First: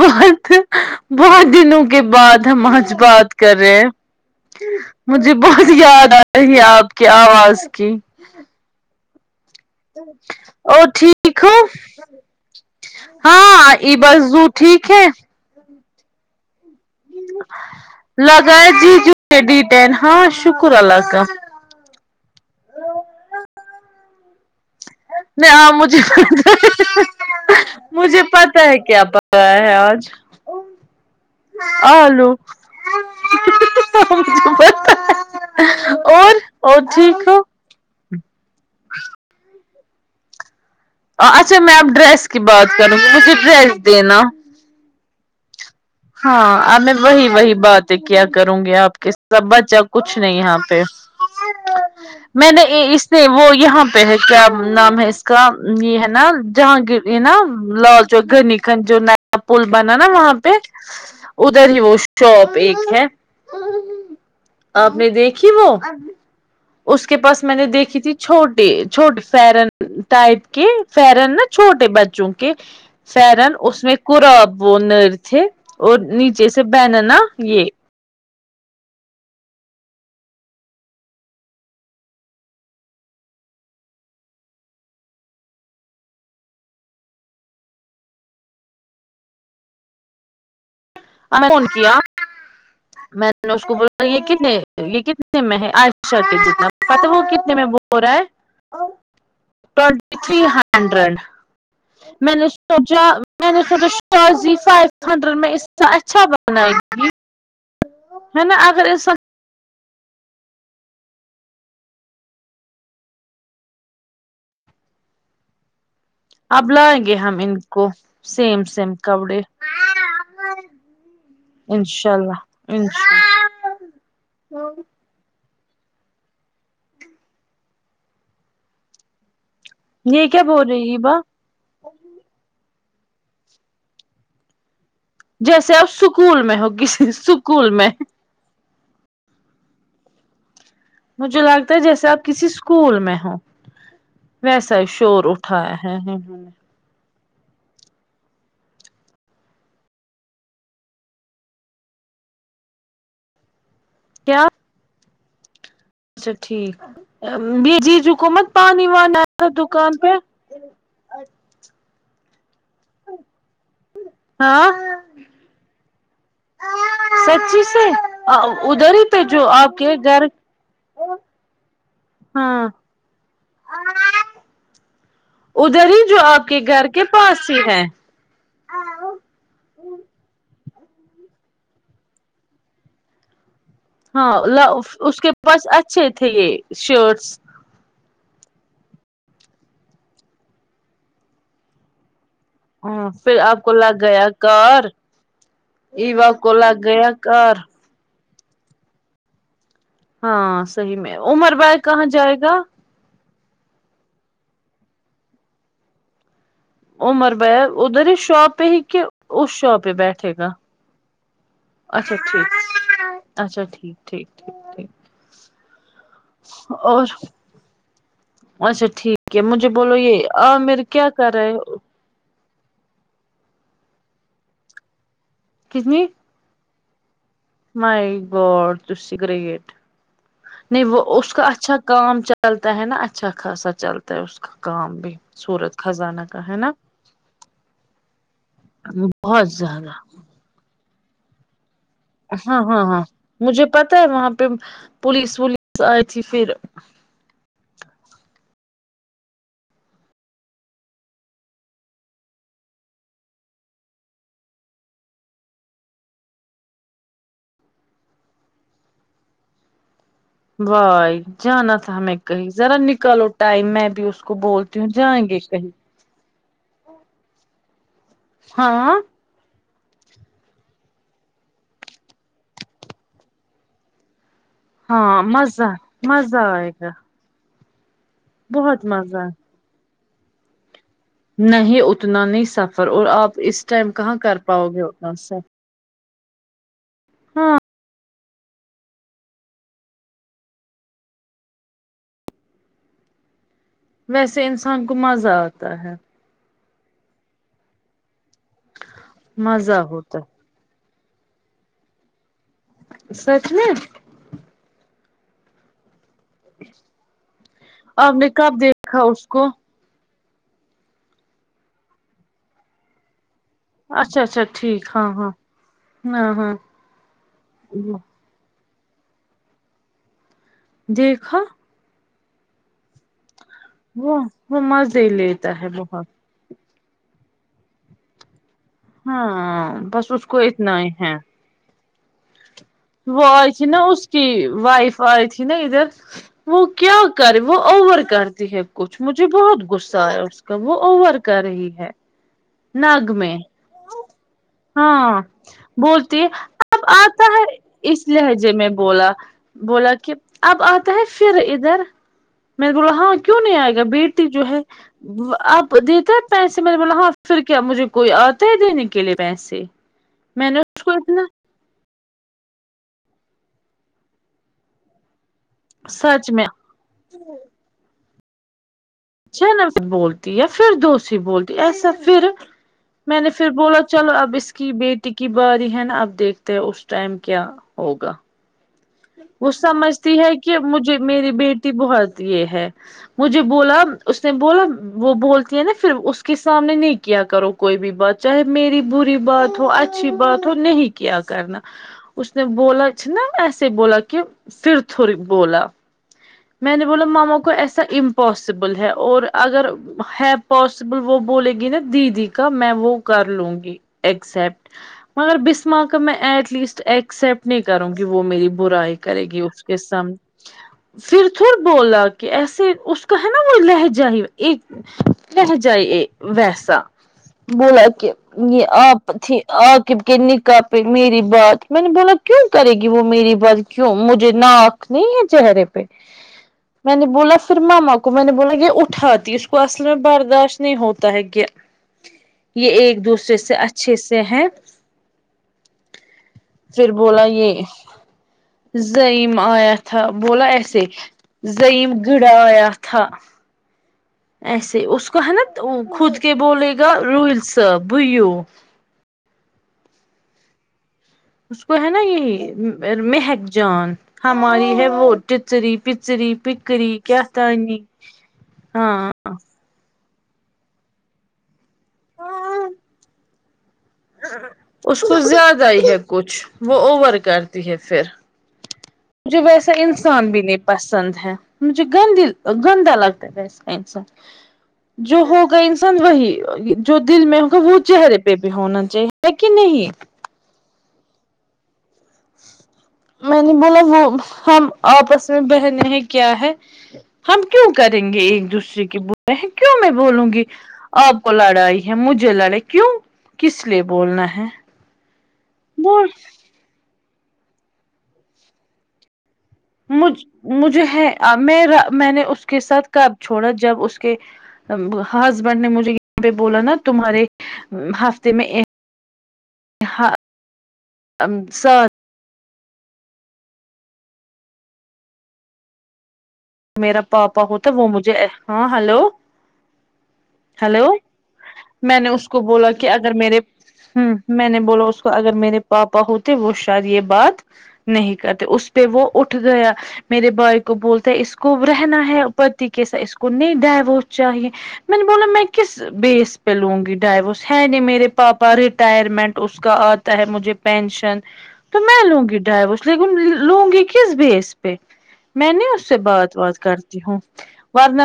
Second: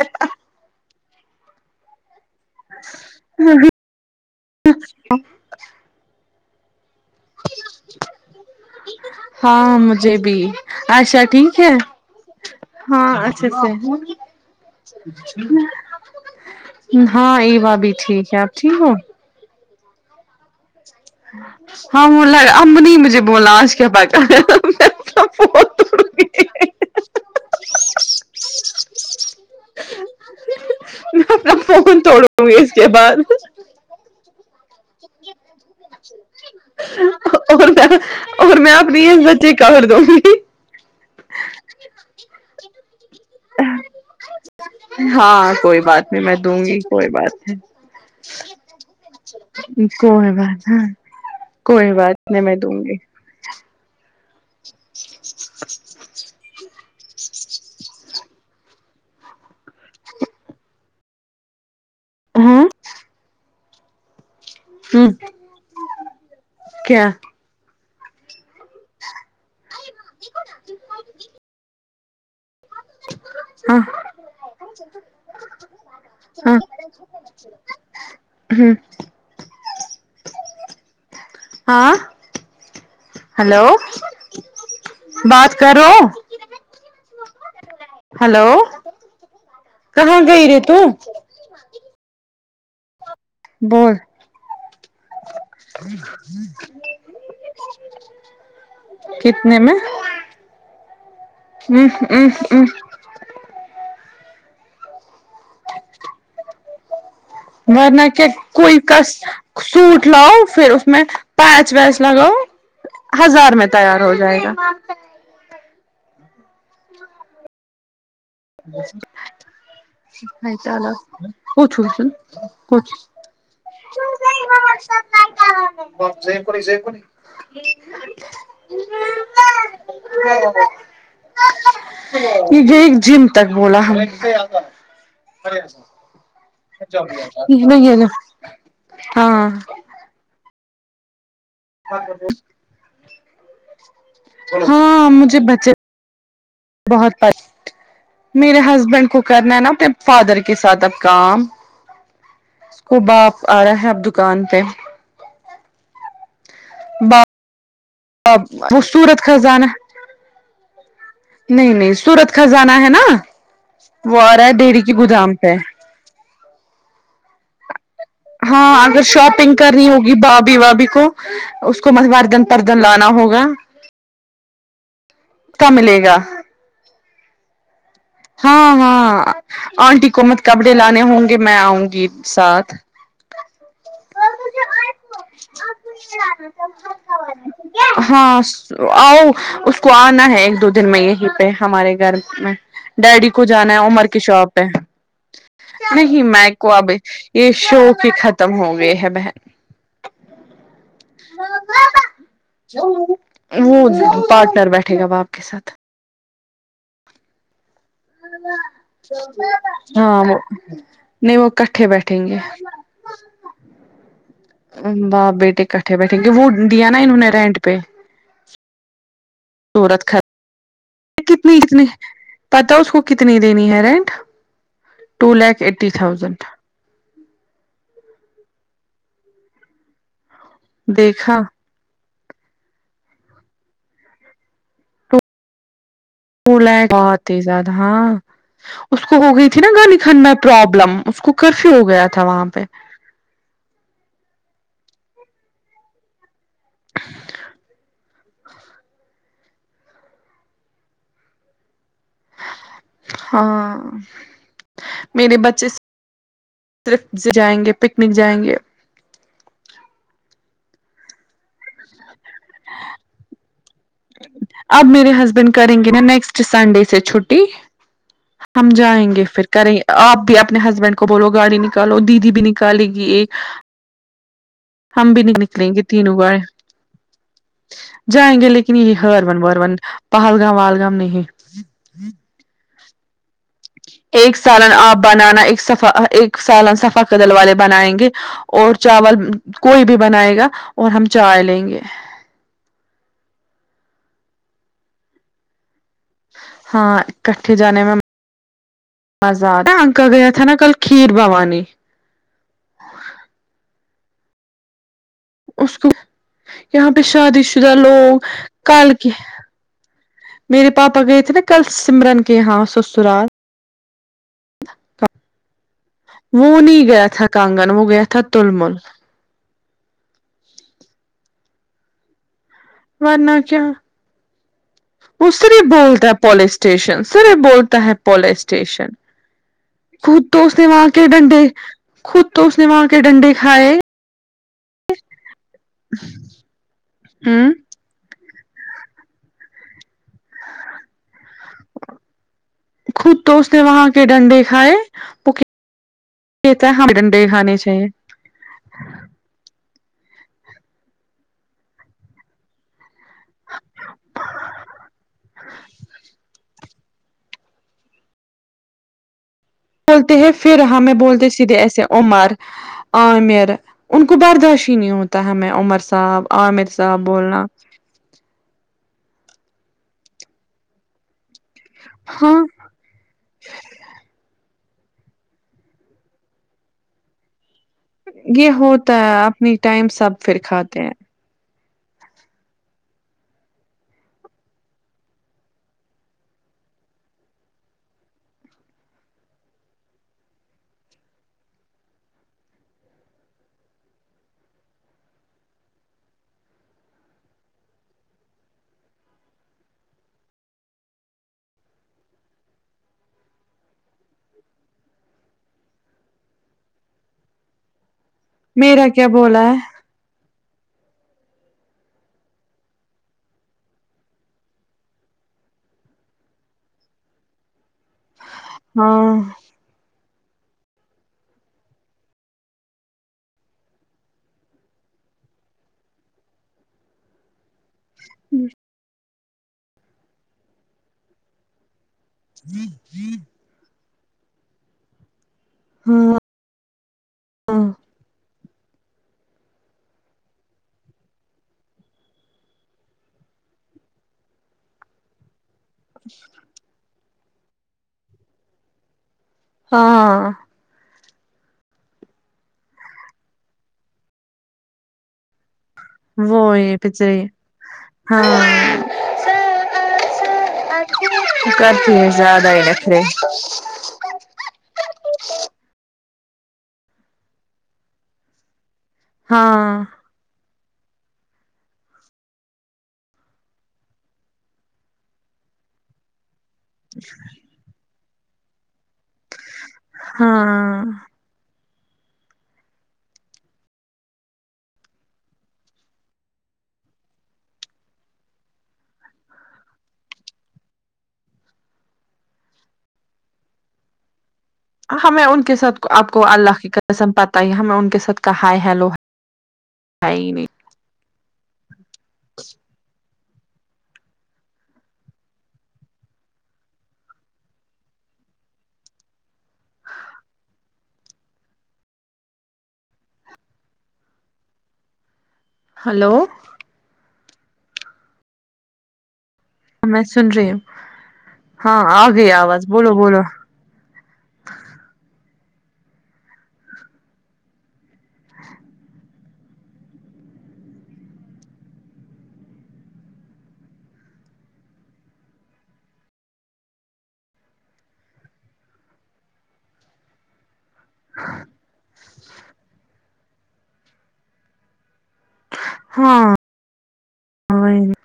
بہت بہت دنوں کے بعد ہم آج بات کر رہے ہیں مجھے بہت یاد آ رہی ہے آپ کی آواز کی ہاں مجھے بھی اور اشا ٹھیک ہو ہے اچھے ہاں سے ایبذو ٹھیک ہے ہاں ایوا بھی ٹھیک ہے آپ ٹھیک ہو تھر ڈی ٹین ہاں شکر اللہ کا ہاں بولا ہے امبنی مجھے بولا آج کے بعد نہیں آ مجھے [unintelligible] مجھے پتا ہے کیا پکایا ہے آج میں اپنا فون آلو توڑوں گی اس کے بعد اور اور ٹھیک ہو اور میں اور میں اپنی عزت ہی کر دوں گی اچھا میں اب ڈریس کی بات کروں گی مجھے ڈریس دینا ہاں کوئی بات نہیں میں ہاں دوں گی اب میں کوئی وہی وہی نہیں بات ہے کیا کروں گی آپ کے سب بچہ کچھ کوئی نہیں یہاں بات پہ ہاں کوئی بات نہیں میں نے دوں ای گی اس نہیں وہ یہاں پہ ہے کیا نام ہے اس کا یہ ہے نا جہانگیر یہ نا لال جو گھنی کھن جو نیا پل بنا نا وہاں پہ ادھر ہی وہ شاپ ہاں ایک ہے آپ نے ہوں دیکھی وہ کیا اس کے پاس میں نے دیکھی تھی چھو ٹے چھوٹے فرن ٹائپ کے فرن نا چھوٹے بچوں کے فیرن ہاں اس میں قراب وہ نر تھے اور نیچے سے پہنا نہ یہ ہوں ہاں ہلو بات کرو ہلو کہاں گئی رے تو ہمیں فون کیا میں نے اس کو بول بولا یہ کتنے یہ کتنے میں ہے اچھا جی جناب پتہ ہے وہ کتنے میں بول رہا ہے کتنے میں ٹوئنٹی تری ہنڈریڈ ا میں ا نے ا سوچا میں نے سوچا خطر شی فائیو ہنڈریڈ میں اس سے اچھا سنائی تھی ورنہ کیا کوئی کا سوٹ لاؤ پھر اس میں پیچ ویچ لگاؤ ہزار میں تیار ہو جائے گا اب لائیں گے ہم ان کو سیم سیم کپڑے رہتا الگ پوچھوں سن انشاء اللہ پوچھ انشاء ج کوی ج کوی [unintelligible] یہ کیا بول رہی ہیبا جی ایک جم تک بولا ہمیں جیسے آپ اسکول میں ہو کسی اس اسکول میں یہ نا ہاں مجھے لگتا جیسے آپ کسی اسکول میں ہو ویسا ہی ہاں شور مجھے بچے اٹھایا ہے نہیں بہت بٹ میرے ہسبینڈ کو کرنا ہے نا اپنے فادر کے ساتھ اب کام اسکو باپ آ رہا ہے اب دکان کیا پہ اچھا ٹھیک جیجو کومت باپ وہ پانی وانی سورت رکھ خزانہ دکان پہ نہیں نہیں سورت خزانہ ہے نا وہ آ رہا ہے ہاں ڈری کی گودام پہ سچی سے ہاں ادھر اگر ہی پہ جو شاپنگ آپ کرنی کے ہوگی گھر بھابھی وابی کو اس کو مہوار گنتر ہاں کن لانا ہوگا کا ادھر ہی ملے گا جو آپ کے گھر کے پاس ہی ہے ہاں ہاں آنٹی کو مت کپڑے لانے ہوں گے میں آؤں گی ساتھ ہاں لوف اس کے پاس اچھے تھے یہ شرٹس ہاں سو آؤ اس کو آنا ہے ایک دو دن میں یہی پہ ہمارے گھر میں ہاں ڈیڈی پھر کو آپ جانا ہے لگ عمر کی گیا شاپ پہ کار نہیں ایوا میں کو لگ ابھی گیا یہ کار شوق ھی ختم ہو گئے ہے بہن ہاں صحیح میں عمر بھائی کہاں جائے گا وہ پاٹنر بیٹھے گا اب آپ کے ساتھ عمر بھیا ادھر ہی شاپ پہ ہی کہ اس شاپ پہ ہاں بیٹھے وہ گا نہیں وہ کٹھے اچھا بیٹھیں گے ٹھیک اچھا ٹھیک ٹھیک ٹھیک باپ بیٹے اکٹھے بیٹھے گے وہ دیا نا اور انہوں نے رینٹ پہ اچھا ٹھیک ہے مجھے بولو صورت خ یہ عامر کیا کر رہا ہے کتنی کتنی پتا اس کو کتنی دینی ہے رینٹ ٹو لاکھ ایٹی کتنی تھاؤزینڈ مائی گوڈ تسی گریٹ نہیں وہ اس دیکھا کا اچھا کام چل چلتا ہے نا اچھا خاصا چلتا ہے اس کا کام بھی سورت خزانہ کا ہے بولا نا اے بہت ہی زیادہ ہاں اس کو ہو بہت گئی تھی نا گالی زیادہ کھنا پرابلم اس کو کرفیو ہو گیا تھا وہاں ہاں پہ ہاں ہاں مجھے پتا ہے وہاں پر پولیس ولیس آئی تھی پھر [inaudible] ہاں میرے بچے صرف جائیں گے پکنک جائیں گے بھائی جانا تھا ہمیں کہیں ذرا نکالو ٹائم میں بھی اس کو بولتی اب ہوں میرے جائیں گے ہسبینڈ کہیں کریں گے نا نیکسٹ سنڈے سے چھٹی ہم ہاں جائیں گے پھر کریں آپ بھی اپنے ہسبینڈ کو بولو گاڑی نکالو دیدی بھی نکالے گی ایک ہم ہاں بھی مزہ نکلیں گے تینوں گاڑی مزہ آئگا جائیں گے لیکن یہ ہر مزہ ون ور ون پہلگام وہلگام نہیں نہیں اتنا نہیں سفر اور آپ اس ٹائم کہاں ایک کر پاؤ سالن گے آپ اتنا بنانا سفر ایک سفا ایک سالن صفا کدل والے ہاں بنائیں گے اور چاول کوئی بھی بنائے گا اور ہم چائے لیں گے ویسے انسان کو مزہ آتا ہے ہاں اکٹھے جانے میں مزہ آتا انکل ہوتا گیا ہے تھا نا کل کھیر بھوانی سچ میں اس کو یہاں پہ شادی شدہ آپ لوگ نے کب کال دیکھا کے اس کو میرے پاپا گئے تھے نا کل سمرن کے ہاں سسرال اچھا اچھا ٹھیک ہاں ہاں ہاں ہاں وہ نہیں گیا تھا کانگن وہ گیا تھا تلمل دیکھا ورنہ کیا وہ وہ مزہ وہ لیتا صرف ہے بہت بولتا پولیس اسٹیشن سر یہ بولتا ہے پولے اسٹیشن ہاں بس خود کو تو اس نے اتنا وہاں ہی کے ہے ڈنڈے خود تو اس نے وہاں کے وہ ڈنڈے آئی تھی کھائے نا اس کی وائف آئی تھی نا ادھر وہ کیا کر ہوں وہ اوور کرتی ہے کچھ مجھے بہت غصہ آیا اس کا وہ اوور کر رہی ہے نگ خود میں تو اس نے وہاں کے ڈنڈے کھائے ہاں وہ بولتی ہے کہتا اب ہمیں آتا ڈنڈے ہے کھانے چاہیے اس لہجے میں بولا بولا کہ اب آتا ہے پھر ادھر میں نے بولا ہاں کیوں نہیں آئے گا بیٹی جو ہے آپ دیتا ہے پیسے میں نے بولا ہاں پھر کیا مجھے کوئی آتا ہے دینے کے لیے پیسے بولتے ہیں میں پھر نے اس کو ہمیں اتنا بولتے سیدھے ایسے عمر عامر ان کو برداشت ہی نہیں ہوتا ہمیں عمر صاحب سچ میں عامر صاحب بولنا چھ نمبر بولتی یا پھر دو سری بولتی ایسا پھر ہاں میں نے پھر بولا چلو اب اس کی بیٹی کی باری ہے نا اب دیکھتے ہیں اس ٹائم کیا ہو یہ ہوتا ہے وہ اپنی ٹائم سمجھتی سب ہے پھر کہ کھاتے ہیں مجھے میری بیٹی بہت یہ ہے مجھے بولا اس نے بولا وہ بولتی ہے نا پھر اس کے سامنے نہیں کیا کرو کوئی بھی بات چاہے میری بری بات ہو اچھی بات ہو نہیں کیا کرنا اس نے بولچ نا ایسے بولا کہ پھر تھوڑی بولا میں نے بولا ماما کو ایسا امپاسبل ہے اور اگر ہے پوس سبل وہ بولے گی نا دیدی کا میں وہ کر لوں گی ایکسپٹ مگر بسمہ کا میں ایٹ لیسٹ ایکسیپٹ نہیں کروں گی وہ میری میرا برائی کیا کرے گی بولا ہے اس کے سامنے پھر تھڑ بولا کہ ایسے اس کا ہے نا وہ لہجائی ایک لہجہ ہی ویسا بولا کہ یہ آپ ہاں تھے آقب کے نکاح پہ میری بات میں نے بولا کیوں کرے گی وہ میری بات کیوں مجھے نا ک نہیں ہے چہرے پہ میں نے بولا پھر ماما کو میں نے بولا یہ اٹھاتی اس کو اصل میں برداشت نہیں ہوتا ہے کہ یہ ایک دوسرے سے اچ چھے سے ہے ہوں پھر بولا یہ زائم آیا تھا بولا ایس سے زائم گڑا آیا تھا ایسے اس کو ہے نا خود کے بولے گا روہیل صاح بویو ہاں اس کو ہے نا یہی مہک جان ہماری ہے وہ پچری پچری وہ یہ پکری بچری کیاتانی ہاں ہاں کرتی ہیں زیادہ ہی رکھ رہے اس کو زیادہ ہی ہے کچھ وہ اوور کرتی ہے پھر مجھے ویسا ہاں انس سان بھی نہیں پسند ہے مجھے گندی گندا لگتا ہے وس کا انسان جو ہو گا انسان وہی جو دل میں ہوگا وہ چہرے پہ بھی ہونا چاہیے ہے کہ نہیں ہاں میں نے بولا وہ ہم آپس میں بہنے ہیں کیا ہے ہم کیوں کریں گے ایک دوسرے کی بولے ہیں کیوں میں بولوں گی آپ کو لڑائی ہے مجھے لڑے کیوں کس لیے بولنا ہے ہمیں ان کے ساتھ بول آپ کو اللہ کی قسم پتا ہے ہمیں ان کے ساتھ کا ہائے ہیلو ہے مج ہی نہیں مجھے ہے میں میں نے اس کے ساتھ کب چھوڑا جب اس کے ہسبینڈ نے مجھے یہاں پہ بولا نا تمہارے ہفتے میں ہاں سات ہلو میرا پاپا ہوتا وہ مجھے ہاں ہلو میں سن رہی ہوں ہلو ہاں میں آ نے اس گئی کو آواز بولا کہ بولو اگر بولو میرے ہوں میں نے بولا اس کو اگر میرے پاپا ہوتے وہ شاید یہ بات نہیں کرتے اس پہ وہ اٹھ گیا میرے بھائی کو بولتا اس کو رہنا ہے پتی کے سے اس کو نہیں ڈائیورس چاہیے میں نے بولا میں کس بیس پہ لوں گی ڈائیورس ہے نے میرے پاپا ریٹائرمنٹ اس کا آ تا ہے مجھے پینشن تو میں لوں گی ڈائیورس لیکن لوں گی کس بیس پہ میں نہیں اس سے ہاں بات وات کرتی ہوں ور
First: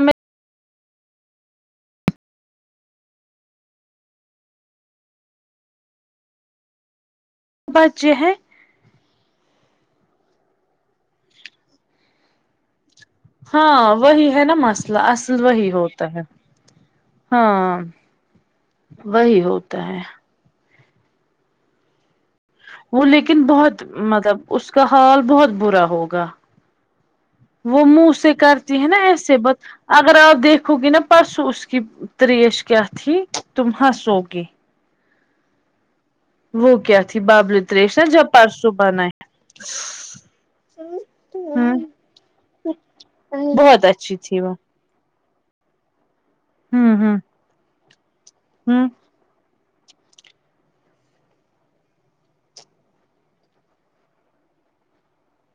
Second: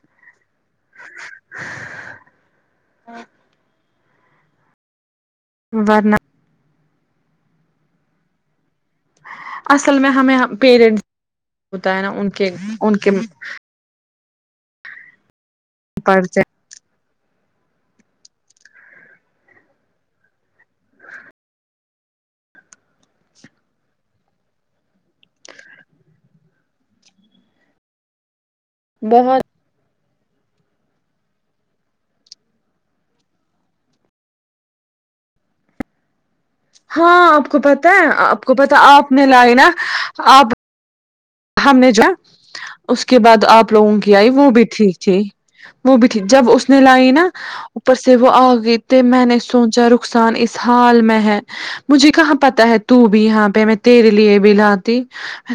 ورنہ بچے ہیں اصل میں ہمیں پیرنٹس ہوتا ہے نا ان کے ان کے ہاں وہی ہے نا مسئلہ اصل وہی ہوتا ہے پرچے ہاں وہی ہوتا ہے وہ لیکن بہت مطلب اس کا حال بہت برا ہوگا وہ منہ سے کرتی ہے نا بہت ایسے بت اگر آپ دیکھو گی نا پرسوں اس کی تریش کیا تھی تم ہنسو گی وہ کیا ہاں تھی آپ کو بابل پتا تریش نا ہے جب آپ کو پرسوں پتا بنا آپ نے لائی نا آپ ہے ہم نے جو ہے اس کے بعد آپ بہت لوگوں کی اچھی آئی تھی وہ بھی ٹھیک تھی وہ بھی تھی جب اس نے ہوں لائی ہوں نا اوپر سے وہ آ گئی ہوں تے میں نے سوچا رخسان اس حال میں ہے مجھے کہاں پتا ہے تو بھی یہاں پہ میں تیرے لیے بھی لاتی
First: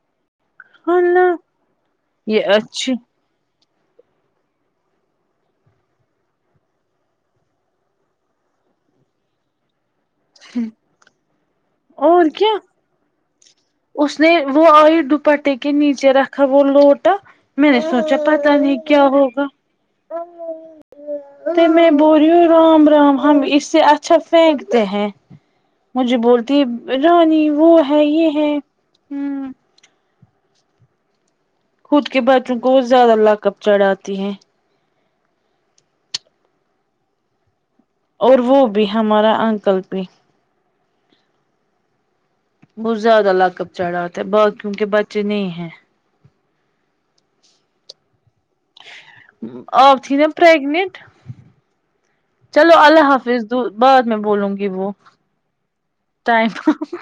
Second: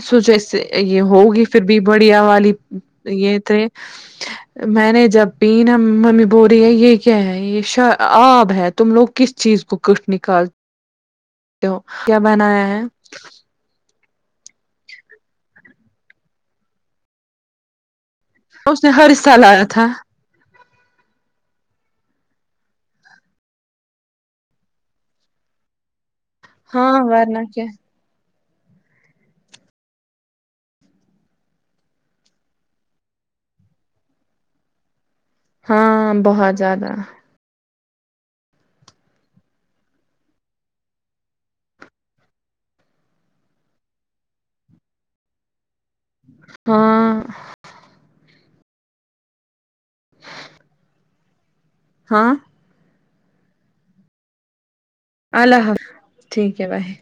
سوچا اس سے یہ اللہ ہوگی پھر بھی بڑھیا یہ والی اچھی یہ تھے میں نے جب پینا ممی بول رہی ہے یہ کیا ہے یہ شرآب ہے تم لوگ کس چیز کو کٹ نکالتے ہو کیا بنایا ہے اس نے وہ آئی دوپٹے کے نیچے رکھا وہ لوٹا میں نے سوچا پتا نہیں اس نے کیا ہر سال ہوگا آیا تھا تو میں بول رہی ہوں رام رام ہم اس سے اچھا پھینکتے ہیں مجھے بولتی ہاں ورنہ رانی کیا وہ ہے یہ ہے خود کے بچوں کو زیادہ لاکب چڑھاتی ہیں ہاں بہت زیادہ اور وہ بھی ہمارا انکل بھی بہت زیادہ لاکب چڑھا تے باقیوں کے بچے نہیں ہیں ہاں آپ تھی نا پریگننٹ ہاں چلو اللہ حافظ بعد میں بولوں گی وہ اللہ حاف ٹائم ٹھیک ہے بھائی